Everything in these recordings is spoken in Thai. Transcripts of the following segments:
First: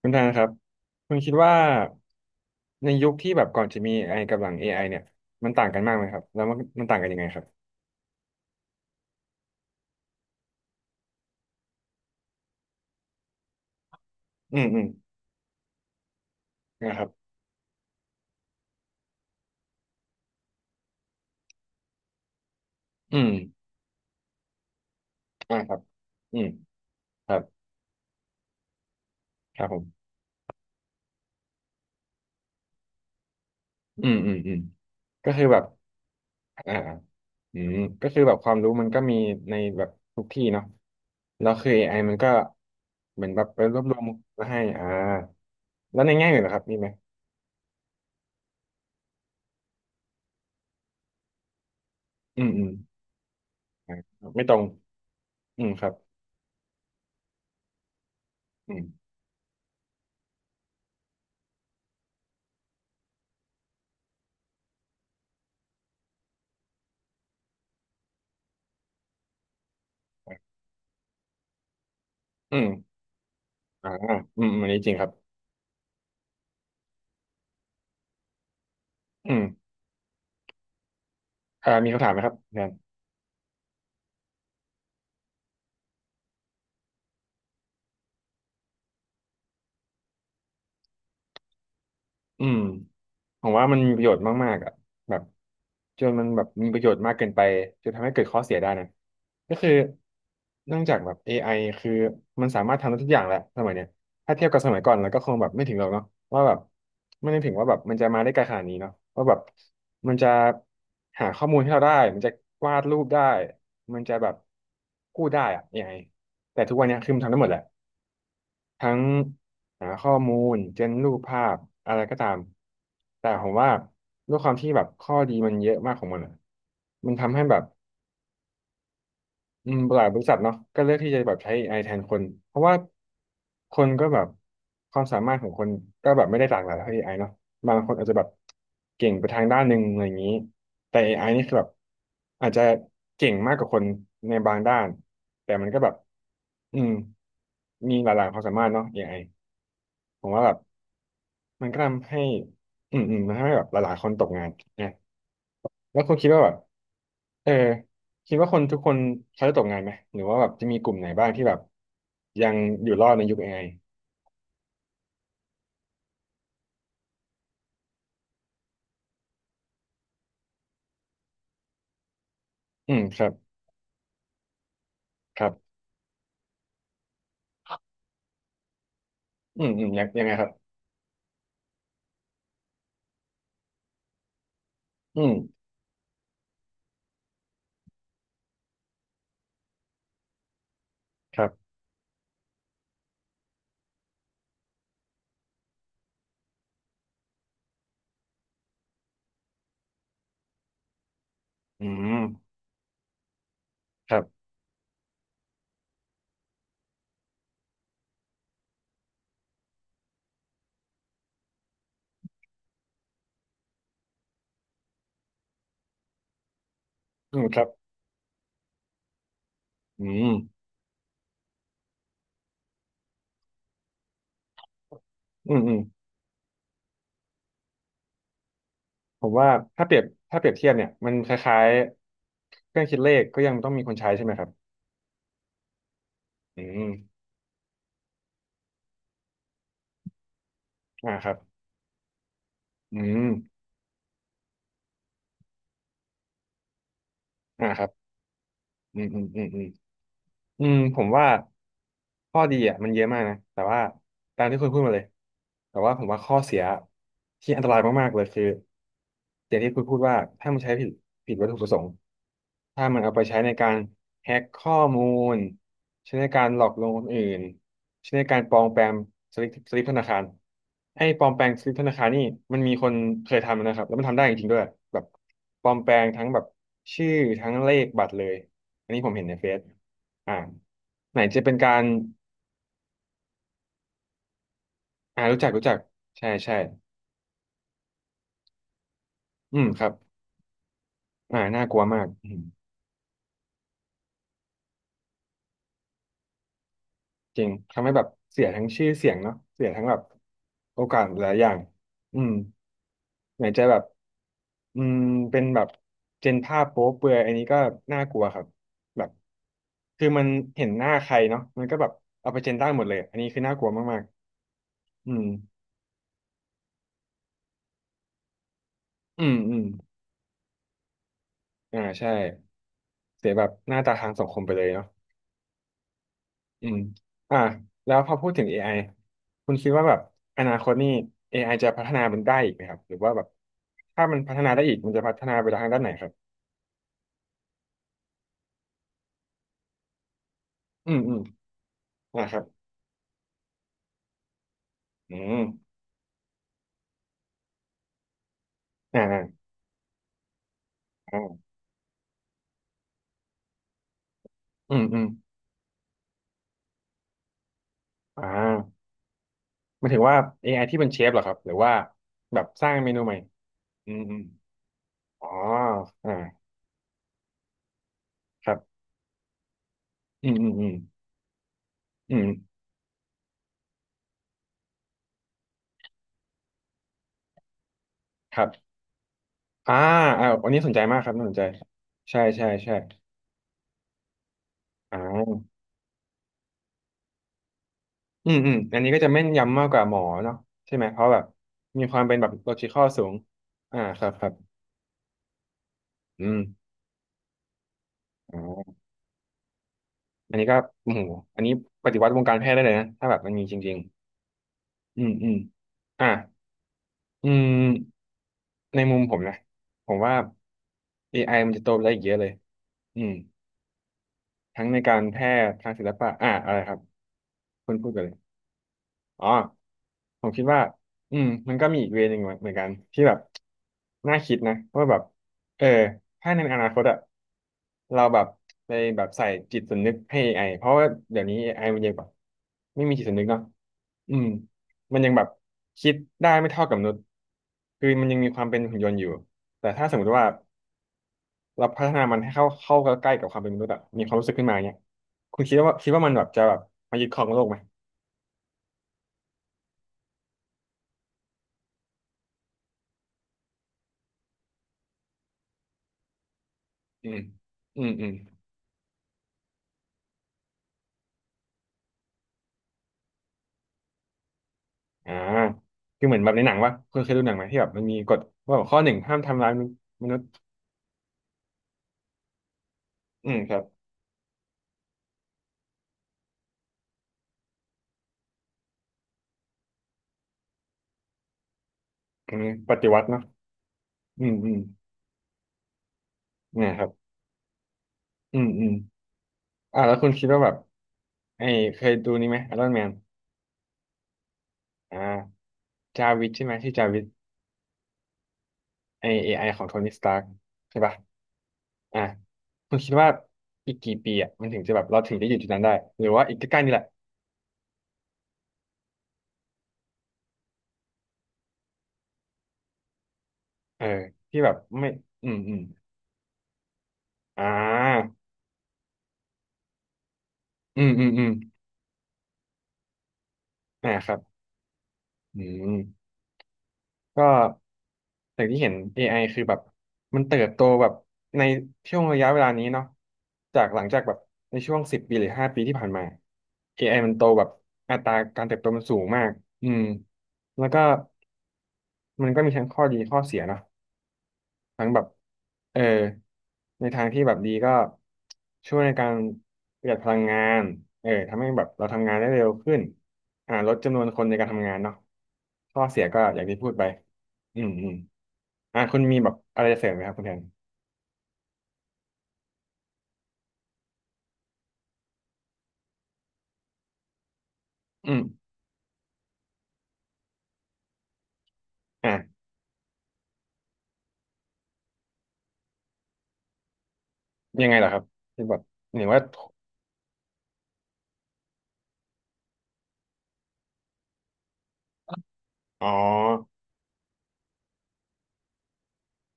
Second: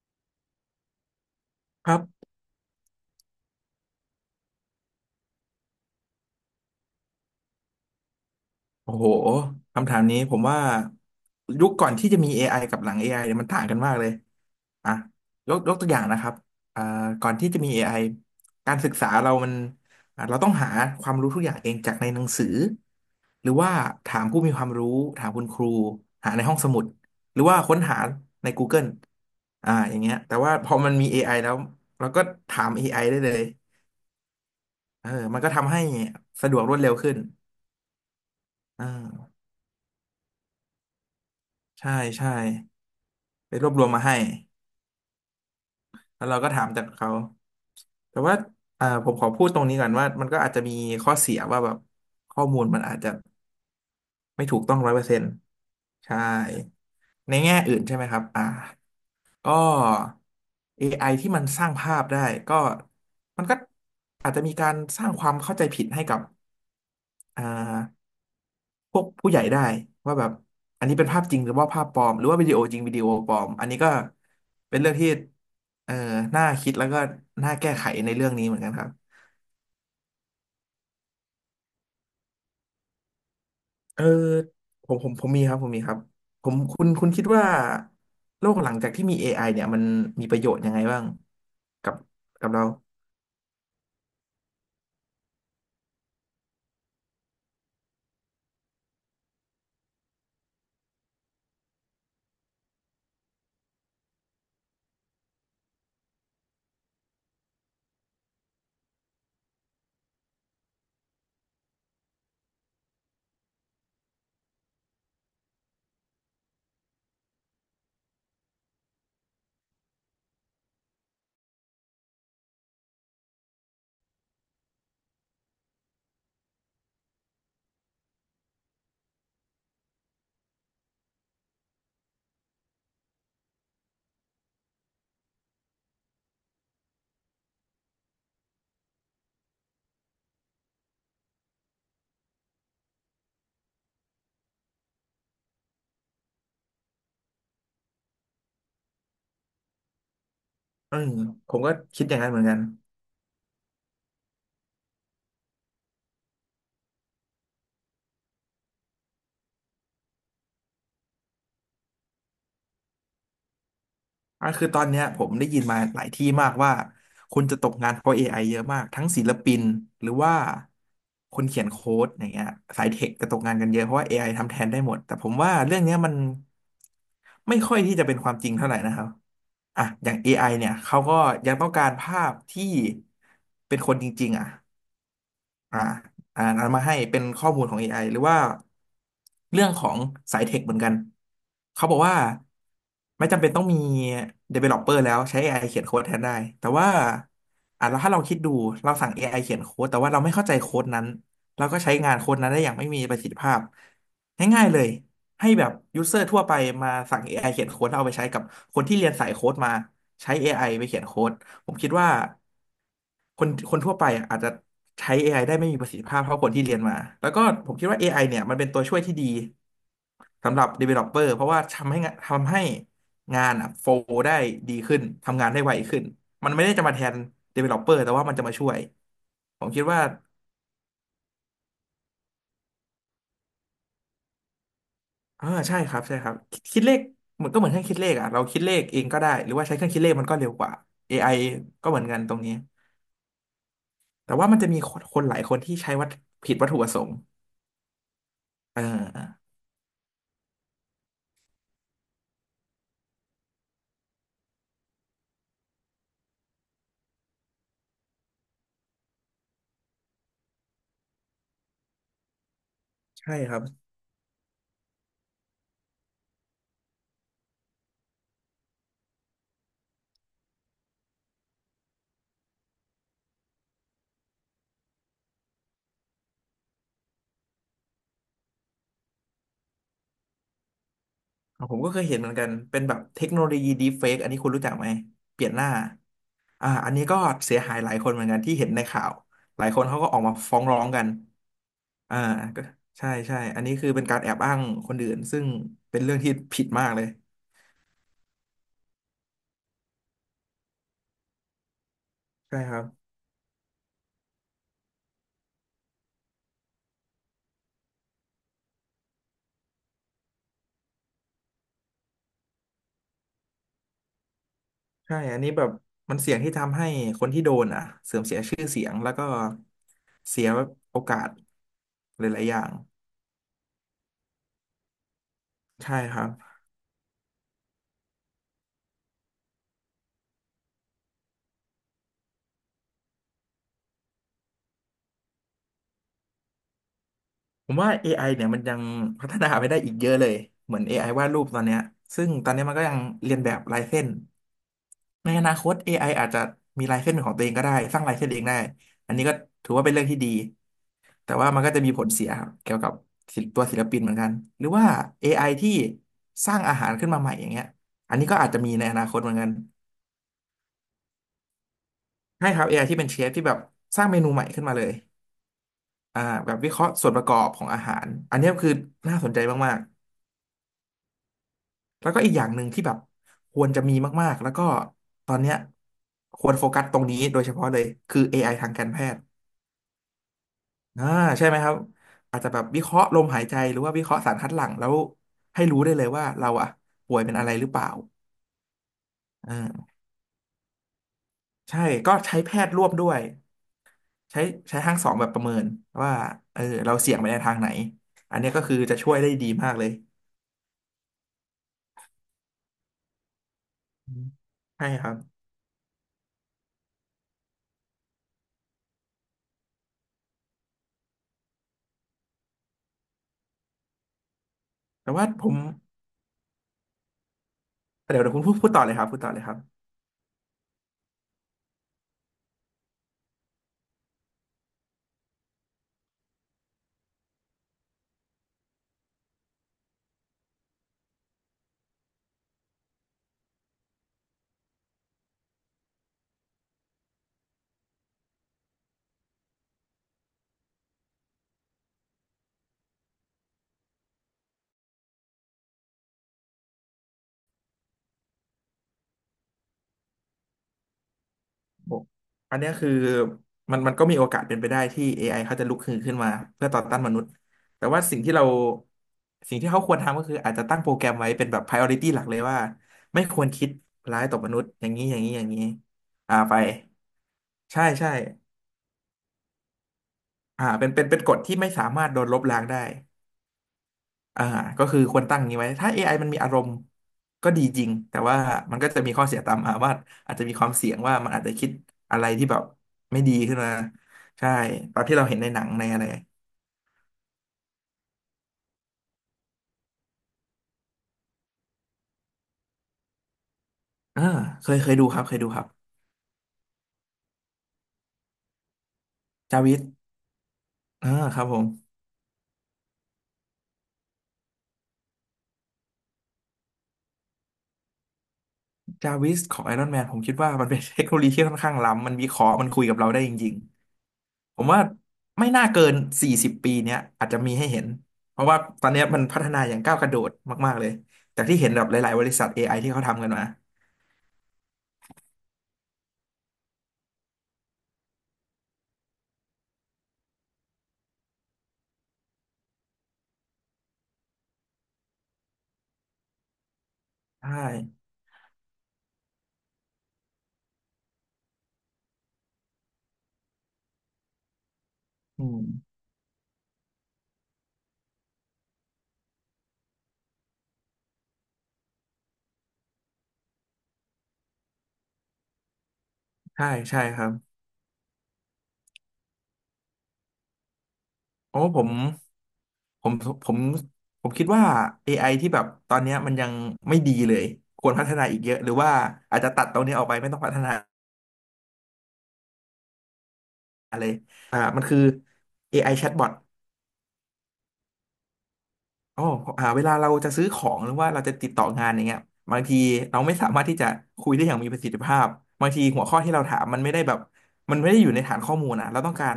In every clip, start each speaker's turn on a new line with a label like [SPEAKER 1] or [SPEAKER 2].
[SPEAKER 1] คุณทางครับคุณคิดว่า
[SPEAKER 2] ครับ
[SPEAKER 1] ในยุคที่แบบก่อนจะมี AI กับหลัง AI เนี่ยมันต่างกันมากไหมครับแล้วมันมันต่างกันยังไงครับ
[SPEAKER 2] โอ้โหคำถามนี้ผมว่ายุคก่อนที่จะมี AI กับหลัง AI เนี่ยมันต่างกันมากเลย
[SPEAKER 1] อืม
[SPEAKER 2] อ่ะยกตัวอย่างนะครับอ่า
[SPEAKER 1] นะครับ
[SPEAKER 2] ก่อนที่จะมี AI การศึกษาเรามันอ่ะเราต้องหาความรู้ทุกอย่างเองจากในหนังสือ
[SPEAKER 1] อืม
[SPEAKER 2] หรือว่าถามผู้มีความรู้ถามคุณค
[SPEAKER 1] อ่า
[SPEAKER 2] รู
[SPEAKER 1] ครับ
[SPEAKER 2] หา
[SPEAKER 1] อื
[SPEAKER 2] ใน
[SPEAKER 1] ม
[SPEAKER 2] ห้องสมุด
[SPEAKER 1] ครั
[SPEAKER 2] หรื
[SPEAKER 1] บ
[SPEAKER 2] อว่าค้นหาใน Google
[SPEAKER 1] ครับ
[SPEAKER 2] อ่า
[SPEAKER 1] ผม
[SPEAKER 2] อย่างเงี้ยแต่ว่าพอมันมี AI แล้วเราก็ถาม AIได้เลย
[SPEAKER 1] อืม
[SPEAKER 2] เออ
[SPEAKER 1] ก็
[SPEAKER 2] มัน
[SPEAKER 1] คือ
[SPEAKER 2] ก็
[SPEAKER 1] แบบ
[SPEAKER 2] ทำให้สะดวกร
[SPEAKER 1] อ่า
[SPEAKER 2] วดเร็วขึ้น
[SPEAKER 1] อืมก็คือแบบความรู้
[SPEAKER 2] อ่
[SPEAKER 1] มันก็มี
[SPEAKER 2] า
[SPEAKER 1] ในแบบทุกที่เนาะแล้วคือเอ
[SPEAKER 2] ใช่
[SPEAKER 1] ไอมันก็
[SPEAKER 2] ใช่
[SPEAKER 1] เหมือนแบบ
[SPEAKER 2] ไป
[SPEAKER 1] ไป
[SPEAKER 2] รว
[SPEAKER 1] ร
[SPEAKER 2] บ
[SPEAKER 1] ว
[SPEAKER 2] ร
[SPEAKER 1] บ
[SPEAKER 2] วม
[SPEAKER 1] รว
[SPEAKER 2] มา
[SPEAKER 1] ม
[SPEAKER 2] ให้
[SPEAKER 1] มาให้อ่าแล้วใน
[SPEAKER 2] แล้
[SPEAKER 1] แง่
[SPEAKER 2] วเรา
[SPEAKER 1] อื่น
[SPEAKER 2] ก็
[SPEAKER 1] นะครับ
[SPEAKER 2] ถาม
[SPEAKER 1] มี
[SPEAKER 2] จา
[SPEAKER 1] ไหม
[SPEAKER 2] กเขา แต่ว่าผมขอพูดตรงนี้ก่อนว่า มันก็อาจจะมีข้อเสียว่าแบบข้
[SPEAKER 1] อื
[SPEAKER 2] อ
[SPEAKER 1] ม
[SPEAKER 2] มู
[SPEAKER 1] อื
[SPEAKER 2] ล
[SPEAKER 1] ม
[SPEAKER 2] มันอาจจะ
[SPEAKER 1] อ่าไม่
[SPEAKER 2] ไม่
[SPEAKER 1] ตร
[SPEAKER 2] ถู
[SPEAKER 1] ง
[SPEAKER 2] กต้องร้อยเปอร์เซ็นต์
[SPEAKER 1] อืมครับ
[SPEAKER 2] ใช่ ในแง่อื่นใช่ไหมครับ อ่า
[SPEAKER 1] อืม
[SPEAKER 2] ก็ AI ที่มันสร้างภาพได้ ก็มันก็อาจจะมีการสร้างความเข้าใจผิดให้กับอ่า พวกผู้ใหญ่ได้ว่าแบบอันนี้เป็นภาพจริงหรือว่าภาพปลอมหรือว่าวิดี
[SPEAKER 1] อื
[SPEAKER 2] โอ
[SPEAKER 1] ม
[SPEAKER 2] จริงวิดีโอปลอมอันนี้
[SPEAKER 1] อ่า
[SPEAKER 2] ก็
[SPEAKER 1] อืมอัน
[SPEAKER 2] เป็
[SPEAKER 1] นี้
[SPEAKER 2] น
[SPEAKER 1] จ
[SPEAKER 2] เรื่
[SPEAKER 1] ริ
[SPEAKER 2] อง
[SPEAKER 1] งครั
[SPEAKER 2] ที่
[SPEAKER 1] บ
[SPEAKER 2] เอ่อน่าคิดแล้วก็น่าแก้ไขในเรื่องนี้เหมือนกันครับ
[SPEAKER 1] อืม อ่ามีคำถามไหมครับแทน
[SPEAKER 2] เออผมมีครับผมมีครับผมคุณคิดว่าโลกหลังจากที่มี AI เนี่ยมันมีประโยชน์ยังไงบ้างกับ
[SPEAKER 1] อื
[SPEAKER 2] กับ
[SPEAKER 1] ม
[SPEAKER 2] เรา
[SPEAKER 1] ผมว่ามันมีประโยชน์มากๆอ่ะแบบจนมันแบบมีประโยชน์มากเกินไปจนทำให้เกิดข้อเสียได้นะก็คือเนื่องจากแบบเอไอคือมันสามารถทำได้ทุกอย่างแหละสมัยเนี้ยถ้าเทียบกับสมัยก่อนแล้วก็คงแบบไม่ถึงหรอกเนาะว่าแบบไม่ได้ถึงว่าแบบมันจะมาได้ไกลขนาดนี้เนาะว่าแบบมันจะหาข้อมูลให้เราได้มันจะวาดรูปได้มันจะแบบพูดได้อะเอไ i แต่ทุกวันเนี้ยคือมันทำได้หมดแหละ ทั้งหาข้อมูลเจนรูปภาพอะไรก็ตามแต่ผมว่าด้วยความที่แบบข้อดีมันเยอะมากของมันอะมันทำให้แบบอืมหลายบริษัทเนาะก็เลือกที่จะแบบใช้ AI แทนคนเพราะว่าคนก็แบบความสามารถของคนก็แบบไม่ได้หลากหลายเท่า a อไอเนาะบางคนอาจจะแบบเก่งไปทางด้านหนึ่งอะไรอย่างนี้แต่ AI นี่คือแบบอาจจะเก่งมากกว่าคนในบางด้านแต่มันก็แบบอืมมีหลากหลายความสามารถเนาะ AI ผมว่าแบบ
[SPEAKER 2] อืมผม
[SPEAKER 1] มัน
[SPEAKER 2] ก็
[SPEAKER 1] ก็
[SPEAKER 2] คิด
[SPEAKER 1] ทำ
[SPEAKER 2] อย่า
[SPEAKER 1] ให้
[SPEAKER 2] งนั้นเหมือนกัน
[SPEAKER 1] อืมมันทำให้แบบหลายๆคนตกงานนะแล้วคุณคิดว่าแบบเออคิดว่าคนทุกคนเขาจะตกงานไหม หรือว่าแบบจะมีกลุ่มไหนบ้างที่แบบยังอยู่รอดในยุค AI อไอ
[SPEAKER 2] อ่ะคือตอนเนี้ยผมได้ยินมาหลายที่มากว่าคนจะตกงานเพราะ AI เยอะมากทั้งศิลปินหรือว่าคนเขียนโค้ดอย่างเงี้ยสาย
[SPEAKER 1] อื
[SPEAKER 2] เท
[SPEAKER 1] ม
[SPEAKER 2] ค
[SPEAKER 1] ครั
[SPEAKER 2] จะ
[SPEAKER 1] บ
[SPEAKER 2] ตกงานกันเยอะเพราะว่า AI ทำแทนได้หมดแต่ผม
[SPEAKER 1] ครั
[SPEAKER 2] ว่า
[SPEAKER 1] บ
[SPEAKER 2] เรื่องเนี้ยมันไม่ค่อยที่จะเป็นความจริงเท่าไหร่นะครับ
[SPEAKER 1] อืมอื
[SPEAKER 2] อ่ะ
[SPEAKER 1] มยั
[SPEAKER 2] อ
[SPEAKER 1] ง
[SPEAKER 2] ย่าง
[SPEAKER 1] ยังไงค
[SPEAKER 2] AI
[SPEAKER 1] รับ
[SPEAKER 2] เนี่ยเขาก็ยังต้องการภาพที่เป็นคนจริงๆอ่ะ
[SPEAKER 1] อืม
[SPEAKER 2] อ่าอ่านเอามาให้เป็นข้อมูลของ AI หรือว่าเรื่องของสายเทคเหมือนกัน
[SPEAKER 1] ครับ
[SPEAKER 2] เขาบอกว่าไม่จำเป็นต้องมี developer แล้วใช้ AI เขียนโค้ดแทนได้แต่ว่าแล้วถ้าเราคิดดูเราสั่ง AI เขียนโค้ดแต่ว่าเราไม่เข้าใจโค้ดนั้นเราก็
[SPEAKER 1] อื
[SPEAKER 2] ใช้งานโค้ดนั้น
[SPEAKER 1] ม
[SPEAKER 2] ได้อย่างไม่มีประสิทธิภาพ
[SPEAKER 1] ครับ
[SPEAKER 2] ง่ายๆเลยให้แบบยูเซอร์ทั่วไปมาสั่ง AI เขียนโค้ดแล้วเอาไปใช้กับคนที่เรียนสายโค้ดมาใช้ AIไปเขียนโค้ด ผมคิดว่าคนทั่วไปอะอาจจะใช้ AIได้ไม่มีประสิทธิภาพเท่าคนที่เรียนมา แล้ว
[SPEAKER 1] อื
[SPEAKER 2] ก็
[SPEAKER 1] มครับ
[SPEAKER 2] ผมคิดว่า AI เนี่ยมันเป็นตัวช่วยที่ดี
[SPEAKER 1] อืม
[SPEAKER 2] สำหรับ developer เพราะว่าทำให้งานอะโฟลได้ดีขึ้นทำงาน
[SPEAKER 1] อื
[SPEAKER 2] ได้
[SPEAKER 1] มอื
[SPEAKER 2] ไว
[SPEAKER 1] ม
[SPEAKER 2] ขึ้นมันไม่ได้จะมาแทน developer แต่ว่ามันจะมาช่วย
[SPEAKER 1] ผมว่า
[SPEAKER 2] ผมคิ
[SPEAKER 1] ถ้า
[SPEAKER 2] ด
[SPEAKER 1] เปรีย
[SPEAKER 2] ว่า
[SPEAKER 1] บถ้าเปรียบเทียบเนี่ยมันคล้ายๆเครื่องคิดเลขก็ยังต้องมีคนใช้ใช่ไหมครับ
[SPEAKER 2] ใช่ครับใช่ครับคิ
[SPEAKER 1] อื
[SPEAKER 2] ดคิ
[SPEAKER 1] ม
[SPEAKER 2] ดเลขเหมือนก็เหมือนเครื่องคิดเลขอ่ะเราคิดเลขเองก็ได้ หรือว่าใช้เครื่องคิดเลขมันก็เร็วกว่า
[SPEAKER 1] อ่าค
[SPEAKER 2] AI
[SPEAKER 1] รับ
[SPEAKER 2] ก็เหมือนกันตรงนี้
[SPEAKER 1] อืม
[SPEAKER 2] แต่ว่ามันจะมีคนหลายคนที่ใช้วัตผิดวัตถุประสงค์
[SPEAKER 1] อ่าครับ
[SPEAKER 2] อ่
[SPEAKER 1] อืมอืมอืม
[SPEAKER 2] า
[SPEAKER 1] อืม อืมผมว่าข้อดีอ่ะมันเยอะมากนะแต่ว่าตามที่คุณพูดมาเลยแต่ว่าผมว่าข้อเสียที่อันตรายมากๆเลยคืออย่างที่คุณพูดว่าถ้ามันใช้ผิดวัตถุประสงค์ถ้ามันเอาไป
[SPEAKER 2] ใช่
[SPEAKER 1] ใช้ใน
[SPEAKER 2] ครับ
[SPEAKER 1] การแฮ็กข้อมูลใช้ในการหลอกลวงคนอื่นใช้ในการปลอมแปลงสลิปธนาคารไอ้ปลอมแปลงสลิปธนาคารนี่มันมีคนเคยทำนะครับแล้วมันทำได้จริงๆด้วยแบบปลอมแปลงทั้งแบบชื่อทั้งเลขบัตรเลยอันนี้ผมเห็นในเฟซ อ่าไหนจะเป็นกา
[SPEAKER 2] ผม
[SPEAKER 1] ร
[SPEAKER 2] ก็เคยเห็นเหมือนกันเป็นแบบเทคโนโลยีดีเฟกอันนี้คุณรู้จักไหม
[SPEAKER 1] อ่ารู้
[SPEAKER 2] เปลี่
[SPEAKER 1] จัก
[SPEAKER 2] ยนห
[SPEAKER 1] รู้
[SPEAKER 2] น้า
[SPEAKER 1] จักใช่ใช่
[SPEAKER 2] อันนี้ก็เสียหายหลายคนเหมือนกันที่เห็นในข่าว
[SPEAKER 1] อื
[SPEAKER 2] หลา
[SPEAKER 1] ม
[SPEAKER 2] ยค
[SPEAKER 1] ค
[SPEAKER 2] น
[SPEAKER 1] รับ
[SPEAKER 2] เขาก็ออกมาฟ้องร้องกัน
[SPEAKER 1] อ่าน่ากลัวมาก
[SPEAKER 2] อ่า
[SPEAKER 1] อืม
[SPEAKER 2] ก็ใช่ใช่อันนี้คือเป็นการแอบอ้างคนอื่นซึ่งเป็นเรื่องที่ผิดมากเลย
[SPEAKER 1] จริงทำให้แบบเสียทั้งชื่อเสียงเนาะเสียทั้งแบบโอกาสหลายอย่างอืม
[SPEAKER 2] ใช่ครับ
[SPEAKER 1] ไหนจะแบบอืมเป็นแบบเจนภาพโป๊เปลือยอันนี้ก็น่ากลัวครับแบบคือมันเห็นหน้าใครเนาะมันก็แบบเอาไปเจนได้หมดเลยอันนี้คือน่ากลัวมากๆอื
[SPEAKER 2] ใช่
[SPEAKER 1] ม
[SPEAKER 2] อันนี้แบบมันเสี่ยงที่ทำให้คนที่โดนอ่ะเสื่อมเสียชื่อเสียงแล้ว
[SPEAKER 1] อื
[SPEAKER 2] ก็
[SPEAKER 1] มอืม
[SPEAKER 2] เสียโอกาส
[SPEAKER 1] อ่าใช่
[SPEAKER 2] หลายๆอย่าง
[SPEAKER 1] เสียแบบหน้าตาทางสังคมไปเลยเนาะ
[SPEAKER 2] ใช่ครับ
[SPEAKER 1] อืมอ่าแล้วพอพูดถึง AI คุณคิดว่าแบบอนาคตนี่ AI จะพัฒนามันได้อีกไหมครับหรือว่าแบบถ้ามันพัฒนาได้อีกมันจะพัฒนาไปทางด้านไหนครับ
[SPEAKER 2] ผมว่า AI เนี่ยมันยังพัฒนาไปได้อีกเยอะเลยเหมือน
[SPEAKER 1] อืม
[SPEAKER 2] AI
[SPEAKER 1] อืม
[SPEAKER 2] วาดรูปตอนเนี้ยซึ่
[SPEAKER 1] นะ
[SPEAKER 2] ง
[SPEAKER 1] ครับ
[SPEAKER 2] ตอนเนี้ยมันก็ยังเรียนแบบลายเส้น
[SPEAKER 1] อื
[SPEAKER 2] ในอ
[SPEAKER 1] ม
[SPEAKER 2] นาคต AI อไออาจจะมีลายเส้นเป็นของตัวเองก็ได้สร้างลายเส้นเองได้
[SPEAKER 1] อ่า
[SPEAKER 2] อันนี้ก็
[SPEAKER 1] อ่า
[SPEAKER 2] ถือว่าเป็นเรื่องที่ดี
[SPEAKER 1] อ่า
[SPEAKER 2] แต่ว่ามันก็จะมีผลเสียครับเกี่ยวกับศิลป์ตัวศิลปินเหมือนกันหรือ
[SPEAKER 1] อืม
[SPEAKER 2] ว่า
[SPEAKER 1] อืม
[SPEAKER 2] AI ที่สร้างอาหารขึ้นมาใหม่อย่างเงี้ยอัน
[SPEAKER 1] อ่
[SPEAKER 2] นี้ก็อาจจะมีใน
[SPEAKER 1] า
[SPEAKER 2] อนาคตเหมือนกัน
[SPEAKER 1] หมันถึงว่า AI ที่เป็นเชฟเหรอครับหรือว่าแบบ
[SPEAKER 2] ใช่ค
[SPEAKER 1] ส
[SPEAKER 2] รับ
[SPEAKER 1] ร้าง
[SPEAKER 2] AI
[SPEAKER 1] เม
[SPEAKER 2] ที่
[SPEAKER 1] นู
[SPEAKER 2] เป็น
[SPEAKER 1] ใหม่
[SPEAKER 2] เชฟที่แบบ
[SPEAKER 1] อื
[SPEAKER 2] ส
[SPEAKER 1] ม
[SPEAKER 2] ร้าง
[SPEAKER 1] อื
[SPEAKER 2] เม
[SPEAKER 1] ม
[SPEAKER 2] นูใหม่ขึ้นมาเลย
[SPEAKER 1] อ๋ออ่า
[SPEAKER 2] อ่าแบบวิเคราะห์ส่วนประกอบของอาหารอัน
[SPEAKER 1] ค
[SPEAKER 2] เนี้ย
[SPEAKER 1] รั
[SPEAKER 2] คือ
[SPEAKER 1] บ
[SPEAKER 2] น่าสนใจมาก
[SPEAKER 1] อืมอืมอืม
[SPEAKER 2] แล้ว
[SPEAKER 1] อื
[SPEAKER 2] ก็
[SPEAKER 1] ม
[SPEAKER 2] อีกอย่างหนึ่งที่แบบควรจะมีมากๆ แล้วก็ตอนเนี้ยควรโฟกัสตรงนี้โดยเฉพาะเลยคือ
[SPEAKER 1] ครั
[SPEAKER 2] AI
[SPEAKER 1] บ
[SPEAKER 2] ทางการแพทย์
[SPEAKER 1] อ่าอ่าวันนี้สนใจมาก
[SPEAKER 2] อ่า
[SPEAKER 1] ครับน่าสนใจ
[SPEAKER 2] ใช่ไหมครับ
[SPEAKER 1] ใช่
[SPEAKER 2] อาจ
[SPEAKER 1] ใช่
[SPEAKER 2] จะแบบ
[SPEAKER 1] ใช่
[SPEAKER 2] วิเคราะห์ลมหายใจหรือว่าวิเคราะห์สารคัดหลั่งแล้ว
[SPEAKER 1] อ่า
[SPEAKER 2] ให้รู้ได้เลยว่าเราอะป่วยเป็นอะไรหรือเปล่า
[SPEAKER 1] อืมอันนี้ก็จะแม่นยำมากกว่า
[SPEAKER 2] อ่า
[SPEAKER 1] หมอเนาะใช่ไหมเพราะแบบ
[SPEAKER 2] ใช่
[SPEAKER 1] มีความ
[SPEAKER 2] ก็
[SPEAKER 1] เป็นแบบ
[SPEAKER 2] ใช้
[SPEAKER 1] โล
[SPEAKER 2] แพ
[SPEAKER 1] จิ
[SPEAKER 2] ท
[SPEAKER 1] ค
[SPEAKER 2] ย์
[SPEAKER 1] อ
[SPEAKER 2] ร่
[SPEAKER 1] ล
[SPEAKER 2] วม
[SPEAKER 1] สู
[SPEAKER 2] ด้ว
[SPEAKER 1] ง
[SPEAKER 2] ย
[SPEAKER 1] อ่าครับครับ
[SPEAKER 2] ใช้ใช้ทั้งสองแบบประเมินว่า
[SPEAKER 1] อืม
[SPEAKER 2] เออเราเสี่ยงไปในทางไหนอั
[SPEAKER 1] อ๋
[SPEAKER 2] นเนี้ยก็คื
[SPEAKER 1] อ
[SPEAKER 2] อจะช่วยได้ดีมากเลย
[SPEAKER 1] อันนี้ก็โอ้โหอันนี้ปฏิวัติวงการแพทย์ได้เลยนะถ้าแบบมันมีจริง
[SPEAKER 2] อืมใช่
[SPEAKER 1] ๆอื
[SPEAKER 2] ค
[SPEAKER 1] ม
[SPEAKER 2] รับ
[SPEAKER 1] อืมอ่าอืมในมุมผมนะผมว่า AI มันจะโตไปได้อีกเยอะเลยอืมทั้งในการ
[SPEAKER 2] แต่
[SPEAKER 1] แพ
[SPEAKER 2] ว่าผ
[SPEAKER 1] ทย์
[SPEAKER 2] ม
[SPEAKER 1] ทางศิลปะอ่าอะไรครับคุณพูดกันเลย
[SPEAKER 2] เดี๋ยวคุณพูดต่อเลยครับพูด
[SPEAKER 1] อ๋อ
[SPEAKER 2] ต่อเลยครับ
[SPEAKER 1] ผมคิดว่าอืมมันก็มีอีกเวย์หนึ่งเหมือนเกันที่แบบน่าคิดนะว่าแบบเออถ้าในอนาคตอะเราแบบไปแบบใส่จิตสำนึกให้ AI เพราะว่าเดี๋ยวนี้ AI มันยังแบบไม่มีจิตสำนึกเนาะอืมมันยังแบบคิดได้ไม่เท่ากับมนุษย์คือมันยังมีความเป็นหุ่นยนต์อยู่แต่ถ้าสมมติว่าเราพัฒนามันให้เข้าใกล้กับความเป็นมนุษย์อะมีความรู้สึกขึ้นมาเนี่ยคุณคิดว่ามันแบบจะแบบมายึดครองโลกไหม
[SPEAKER 2] โอ้อันเนี้ยคือมันก็มีโอกาสเป็นไปได้ที่ AI เขาจะลุกฮือขึ้นมาเพื่อต่อต้าน
[SPEAKER 1] อื
[SPEAKER 2] ม
[SPEAKER 1] ม
[SPEAKER 2] นุษย์
[SPEAKER 1] อื
[SPEAKER 2] แต่
[SPEAKER 1] ม
[SPEAKER 2] ว่า
[SPEAKER 1] อืม
[SPEAKER 2] สิ่งที่เราสิ่งที่เขาควรทำก็คืออาจจะตั้งโปรแกรมไว้เป็นแบบ priority หลักเลยว่าไม่ควรคิดร้ายต่อมนุษย์อย่างนี้
[SPEAKER 1] อ่า
[SPEAKER 2] อย่างนี้อย่างนี้
[SPEAKER 1] คือเหมือนแบบในหนั
[SPEAKER 2] ไป
[SPEAKER 1] งว่คุณเคยดูหนังไหมที่แบบมั
[SPEAKER 2] ใช่
[SPEAKER 1] นมี
[SPEAKER 2] ใช่
[SPEAKER 1] กฎว่าแบบข้อหนึ่งห้ามทำร้ายมนุษย์
[SPEAKER 2] เป็นกฎที่ไม่สามารถโดนลบล้างได้
[SPEAKER 1] อืมครับ
[SPEAKER 2] อ่าก็คือควรตั้งอย่างนี้ไว้ถ้า AI มันมีอารมณ์ก็ดีจริงแต่ว่ามันก็จะมีข้อเสียตามมาว่าอาจจะมีความเสี่ยงว่ามันอาจจะคิดอะไร
[SPEAKER 1] อัน
[SPEAKER 2] ที่
[SPEAKER 1] นี้
[SPEAKER 2] แบบ
[SPEAKER 1] ปฏิวัติ
[SPEAKER 2] ไม่
[SPEAKER 1] เนาะ
[SPEAKER 2] ดีขึ้นมา
[SPEAKER 1] อืมอื
[SPEAKER 2] ใช่
[SPEAKER 1] ม
[SPEAKER 2] ตามที่เราเห็นในหนังในอะไร
[SPEAKER 1] เนี่ยครับอืมอืมแล้วคุณคิดว่าแบบไอ้เคยดูนี่ไหมไอรอนแมน
[SPEAKER 2] อ่าเคย
[SPEAKER 1] อ่า
[SPEAKER 2] ดูครับเคยดูครับ
[SPEAKER 1] จาวิสใช่ไหมที่อจาวิสไอเอไอข
[SPEAKER 2] จา
[SPEAKER 1] อง
[SPEAKER 2] วิ
[SPEAKER 1] โท
[SPEAKER 2] ส
[SPEAKER 1] นี่สตาร์กใช่ป่ะ
[SPEAKER 2] อ่าครับผม
[SPEAKER 1] อ่าคุณคิดว่าอีกกี่ปีอ่ะมันถึงจะแบบเราถึงจะอยู่จุดนั้นได้หรือว่าอีกใกล้ๆนี่แหละ
[SPEAKER 2] จาวิสของไอรอนแมนผมคิดว่ามันเป็นเทคโนโลยีที่ค่อนข้างล้ำมันวิเคราะห์มันคุยกับเราได้จริง
[SPEAKER 1] เออที่แบ
[SPEAKER 2] ๆ
[SPEAKER 1] บ
[SPEAKER 2] ผมว่า
[SPEAKER 1] ไม่ อืม
[SPEAKER 2] ไม่
[SPEAKER 1] อืม
[SPEAKER 2] น่าเกิน40 ปีเนี้ยอาจจะ
[SPEAKER 1] อ่
[SPEAKER 2] มีให้เห็น
[SPEAKER 1] า
[SPEAKER 2] เพราะว่าตอนเนี้ยมันพัฒนาอย่างก้าวกระโดดมาก
[SPEAKER 1] อื
[SPEAKER 2] ๆเล
[SPEAKER 1] ม
[SPEAKER 2] ย
[SPEAKER 1] อืมอืม
[SPEAKER 2] จากที่เห็นแบบหลายๆบริษัทเอไอที่เขาทำกันมา
[SPEAKER 1] ครับอืม ก็อย่างที่เห็น AI คือแบบมันเติบโตแบบในช่วงระยะเวลานี้เนาะจากหลังจากแบบในช่วง10 ปีหรือ5 ปีที่ผ่านมา AI มันโตแบบ
[SPEAKER 2] ใช่
[SPEAKER 1] อัตราการเติบโตมันสูงมากอืมแล้วก็มันก็มีทั้งข้อดีข้อเสียเนาะ ทั้งแบบ
[SPEAKER 2] อื
[SPEAKER 1] เออ
[SPEAKER 2] ม
[SPEAKER 1] ในทางที่แบบดีก็ช่วยในการประหยัดพลังงานเออทำให้แบบเราทำงานได้เร็วขึ้นลดจำนวนคนในการทำงานเนาะข้อเสียก็อย่างที่
[SPEAKER 2] ใช่
[SPEAKER 1] พูดไป
[SPEAKER 2] ใช่ครับ
[SPEAKER 1] อืมอืมคุณมีแบบอะไรจะเสริมไหมครับคุณแทน
[SPEAKER 2] โอ้ผมผมผมคิดว่า AI ที่แบบตอนเนี้ยมันยังไม่ดีเลย ควรพั
[SPEAKER 1] อื
[SPEAKER 2] ฒ
[SPEAKER 1] ม
[SPEAKER 2] นาอีกเยอะหรือว่าอาจจะตัดตรงนี้ออกไปไม่ต้องพัฒนา
[SPEAKER 1] อ่ะ
[SPEAKER 2] เลยมันคือ AI chatbot
[SPEAKER 1] ยังไงเหรอครับคือแบบหรืว่า
[SPEAKER 2] อ๋อเวลาเราจะซื้อของหรือว่าเราจะติดต่องานอย่างเงี้ยบางทีเราไม่สามารถที่จะคุยได้อย่างมีประสิทธิภาพบางที
[SPEAKER 1] อ๋อ
[SPEAKER 2] หัวข้อที่เราถามมันไม่ได้แบบมันไม่ได้อยู่ในฐานข้อมูลนะเราต้องการ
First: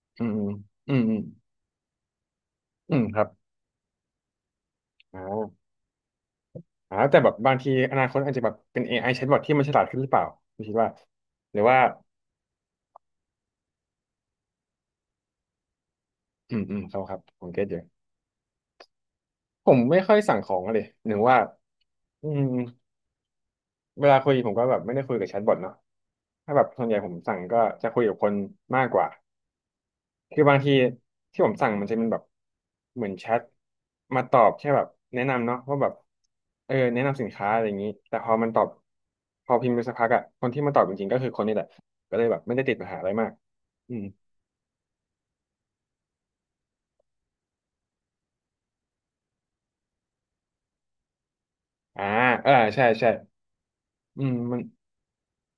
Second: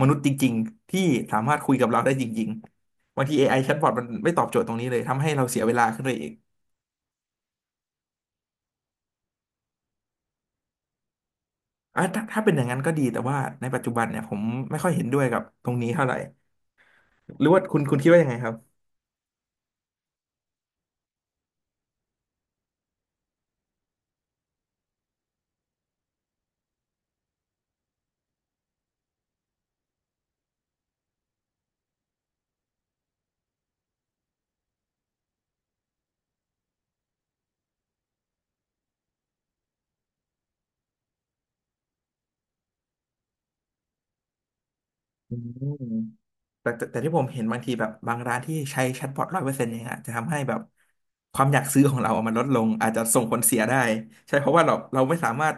[SPEAKER 2] มนุษ
[SPEAKER 1] อื
[SPEAKER 2] ย์จ
[SPEAKER 1] มอื
[SPEAKER 2] ริงๆ
[SPEAKER 1] ม
[SPEAKER 2] ที่
[SPEAKER 1] อืม
[SPEAKER 2] สามารถคุยกับเราได้จริง
[SPEAKER 1] อืมค
[SPEAKER 2] ๆ
[SPEAKER 1] รั
[SPEAKER 2] บาง
[SPEAKER 1] บ
[SPEAKER 2] ที AI แชทบอทมันไม่ตอบโจทย์ตรงนี้เลย
[SPEAKER 1] อ๋อ
[SPEAKER 2] ทำให้เราเสียเวลาขึ้นไปอีก
[SPEAKER 1] อ๋อแต่แบบบางทีอนาคตอาจจะแบบเป็น AI แชทบอทที่มันฉลาดขึ้นหรือเปล่าคุณคิดว่าหรือว่า
[SPEAKER 2] อ่ะถ้าเป็นอย่างนั้นก็ดีแต่ว่าในปัจจุบันเนี่ยผมไม่ค่อยเห็นด้วยกับตรงนี้เท่าไหร่
[SPEAKER 1] อืมอืมครับครับผ
[SPEAKER 2] หรื
[SPEAKER 1] ม
[SPEAKER 2] อว่า
[SPEAKER 1] เก็ตอ
[SPEAKER 2] คุ
[SPEAKER 1] ยู่
[SPEAKER 2] ณคุณคิดว่ายังไงครับ
[SPEAKER 1] ผมไม่ค่อยสั่งของอะเลยหนึ่งว่าอืมเวลาคุยผมก็แบบไม่ได้คุยกับแชทบอทเนาะถ้าแบบส่วนใหญ่ผมสั่งก็จะคุยกับคนมากกว่าคือบางทีที่ผมสั่งมันจะเป็นแบบเหมือนแชทมาตอบแค่แบบแนะนำเนาะว่าแบบเออแนะนำสินค้าอะไรอย่างนี้แต่พอมันตอบพอพิมพ์ไปสักพักอะคนที่มาตอบจริงๆก็คือคนนี่แหละก็เลยแบบไม่ได้ติดปัญหาอะไรมากอืม
[SPEAKER 2] อืม แต่ที่ผมเห็นบางทีแบบบางร้านที่ใช้แชทบอท100%เนี่ยฮะจะทำให้แบบความอยากซื้อของ
[SPEAKER 1] อ่า
[SPEAKER 2] เราอะมันล
[SPEAKER 1] เอ
[SPEAKER 2] ด
[SPEAKER 1] อ
[SPEAKER 2] ลง
[SPEAKER 1] ใช่
[SPEAKER 2] อาจจะ
[SPEAKER 1] ใช่
[SPEAKER 2] ส่งผลเสียได้
[SPEAKER 1] อืม
[SPEAKER 2] ใช่เพราะ
[SPEAKER 1] มัน
[SPEAKER 2] ว่าเราไม่สามารถ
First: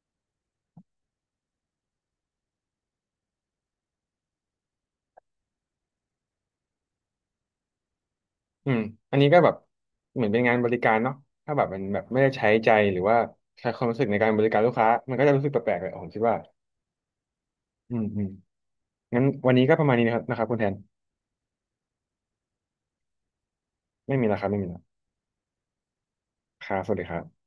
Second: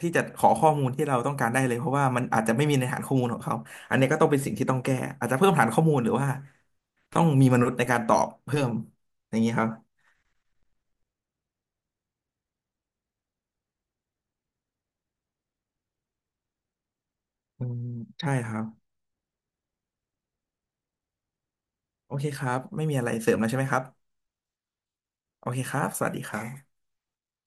[SPEAKER 2] ที่จะขอข้อมูลที่เราต้องการได้เลยเพราะว่ามันอาจจะไม่มีในฐานข้อมูลของเขาอันนี้ก็ต้องเป็นสิ่งที่ต้องแก้อาจจะเพิ่มฐานข้อมูลหรือว่าต้องมีมนุษย์ในการตอบเพิ่
[SPEAKER 1] อื
[SPEAKER 2] ม
[SPEAKER 1] มอันนี้
[SPEAKER 2] อ
[SPEAKER 1] ก็
[SPEAKER 2] ย่าง
[SPEAKER 1] แบ
[SPEAKER 2] นี้
[SPEAKER 1] บ
[SPEAKER 2] ครับ
[SPEAKER 1] เหมือนเป็นงานบริการเนาะถ้าแบบมันแบบไม่ได้ใช้ใจหรือว่าใช้ความรู้สึกในการบริการลูกค้า มันก็จะรู้สึกแปลกๆเลยผมคิดว่า
[SPEAKER 2] อืม
[SPEAKER 1] อืมอืม
[SPEAKER 2] ใช่ครับ
[SPEAKER 1] งั้นวันนี้ก็ประมาณนี้นะครับนะครับคุณแทน
[SPEAKER 2] โอเคครับไม่มีอะไรเสริมแล้วใช่ไหมครับ
[SPEAKER 1] ไม่มีแล้วครับไม่มีแล้ว
[SPEAKER 2] โอเคครับสวัสดีครับ
[SPEAKER 1] ครับสวัสดีครับ